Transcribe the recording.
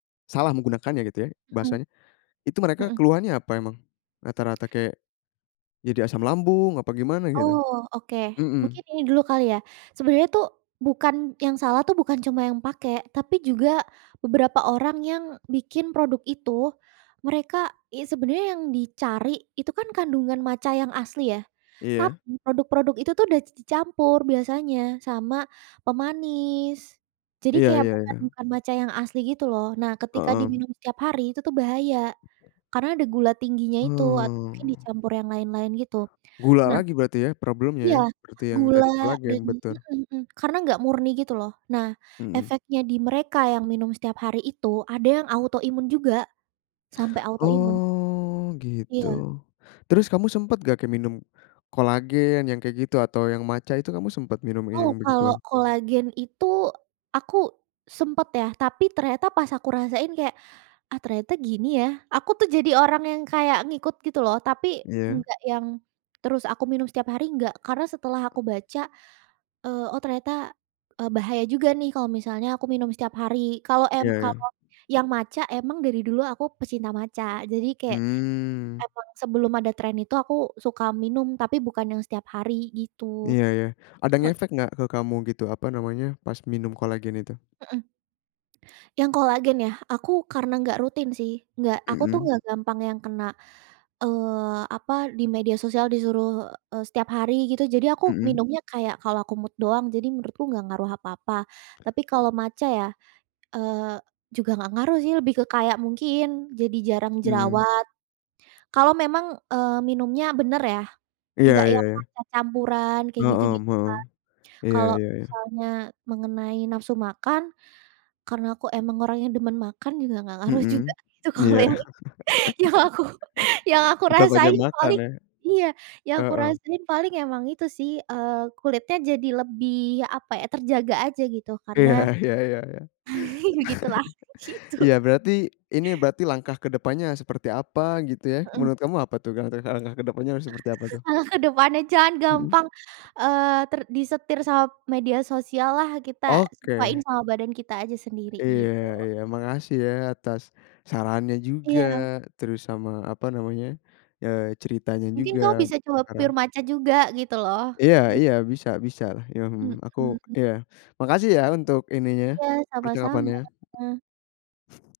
Salah menggunakannya gitu ya, Mhm. bahasanya. Itu mereka Mhm. keluhannya apa emang? Rata-rata kayak jadi asam lambung apa gimana gitu? Oh, oke. Mhm. Mungkin ini dulu kali ya, sebenarnya tuh bukan yang salah tuh bukan cuma yang pakai, tapi juga beberapa orang yang bikin produk itu mereka ya sebenarnya yang dicari itu kan kandungan matcha yang asli ya, Iya. tapi produk-produk itu tuh udah di dicampur biasanya sama pemanis. Jadi Iya kayak iya bukan iya. bukan matcha yang asli gitu loh, nah ketika Heeh. diminum setiap hari itu tuh bahaya, karena ada gula tingginya itu atau mungkin Hmm. dicampur yang lain-lain, gitu. Gula Nah lagi berarti ya problemnya iya, ya, seperti yang gula tadi dan kolagen, juga betul. heeh heeh, karena nggak murni gitu loh, nah Mhm. efeknya di mereka yang minum setiap hari itu ada yang autoimun juga, sampai autoimun. Oh gitu, Iya. terus kamu sempet nggak kek minum kolagen yang kayak gitu atau yang matcha, itu kamu sempet minum ini Oh, yang kalau begituan? kolagen itu aku sempet ya tapi ternyata pas aku rasain kayak, ah ternyata gini ya. Aku tuh jadi orang yang kayak ngikut gitu loh, tapi Iya. enggak yang terus aku minum setiap hari enggak, karena setelah aku baca, eee, oh ternyata, eee, bahaya juga nih kalau misalnya aku minum setiap hari. Kalau em Iya iya. kalau yang matcha emang dari dulu aku pecinta matcha, jadi kayak Mmm. emang sebelum ada tren itu aku suka minum tapi bukan yang setiap hari gitu. Iya iya, ada He i ngefek nggak ke kamu gitu, apa namanya, pas minum kolagen itu? Heeh. Yang kolagen ya, aku karena nggak rutin sih. Nggak aku tuh Mhm. nggak gampang yang kena, eee, apa, di media sosial disuruh, eee, setiap hari gitu. Jadi aku Mhm. minumnya kayak kalau aku mood doang, jadi menurutku nggak ngaruh apa-apa. Tapi kalau matcha ya, eee, juga nggak ngaruh sih lebih ke kayak mungkin jadi jarang Mhm. jerawat. Kalau memang, eee, minumnya bener ya, Iya nggak iya yang iya. matcha campuran kayak Mhm, gitu-gitu kan. mhm. Iya Kalau iya iya. misalnya mengenai nafsu makan, karena aku emang orangnya demen makan juga nggak ngaruh juga Mhm. itu kalau Iya. yang itu, yang aku yang aku Tetap banyak rasain makan paling ya. iya, yang aku Heeh. rasain paling emang itu sih, eee, kulitnya jadi lebih, apa ya, terjaga aja gitu karena, Iya iya iya iya. begitulah, gitu. Iya berarti, ini berarti langkah kedepannya seperti apa gitu ya, Mhm. menurut kamu apa tuh gang terus langkah kedepannya harus seperti apa tuh? Malah kedepannya jangan Mhm. gampang, eee, ter disetir sama media sosial lah kita, sesuain Oke. sama badan kita aja sendiri, Iya gitu. iya. Makasih ya atas sarannya juga. Iya. Terus sama, apa namanya, ya ceritanya Mungkin juga kau bisa coba sekarang. pure matcha juga, gitu loh. Iya Iya. iya, bisa bisa lah, mhm, aku Mhm. iya. Makasih ya untuk ininya Iya, sama-sama. percakapannya.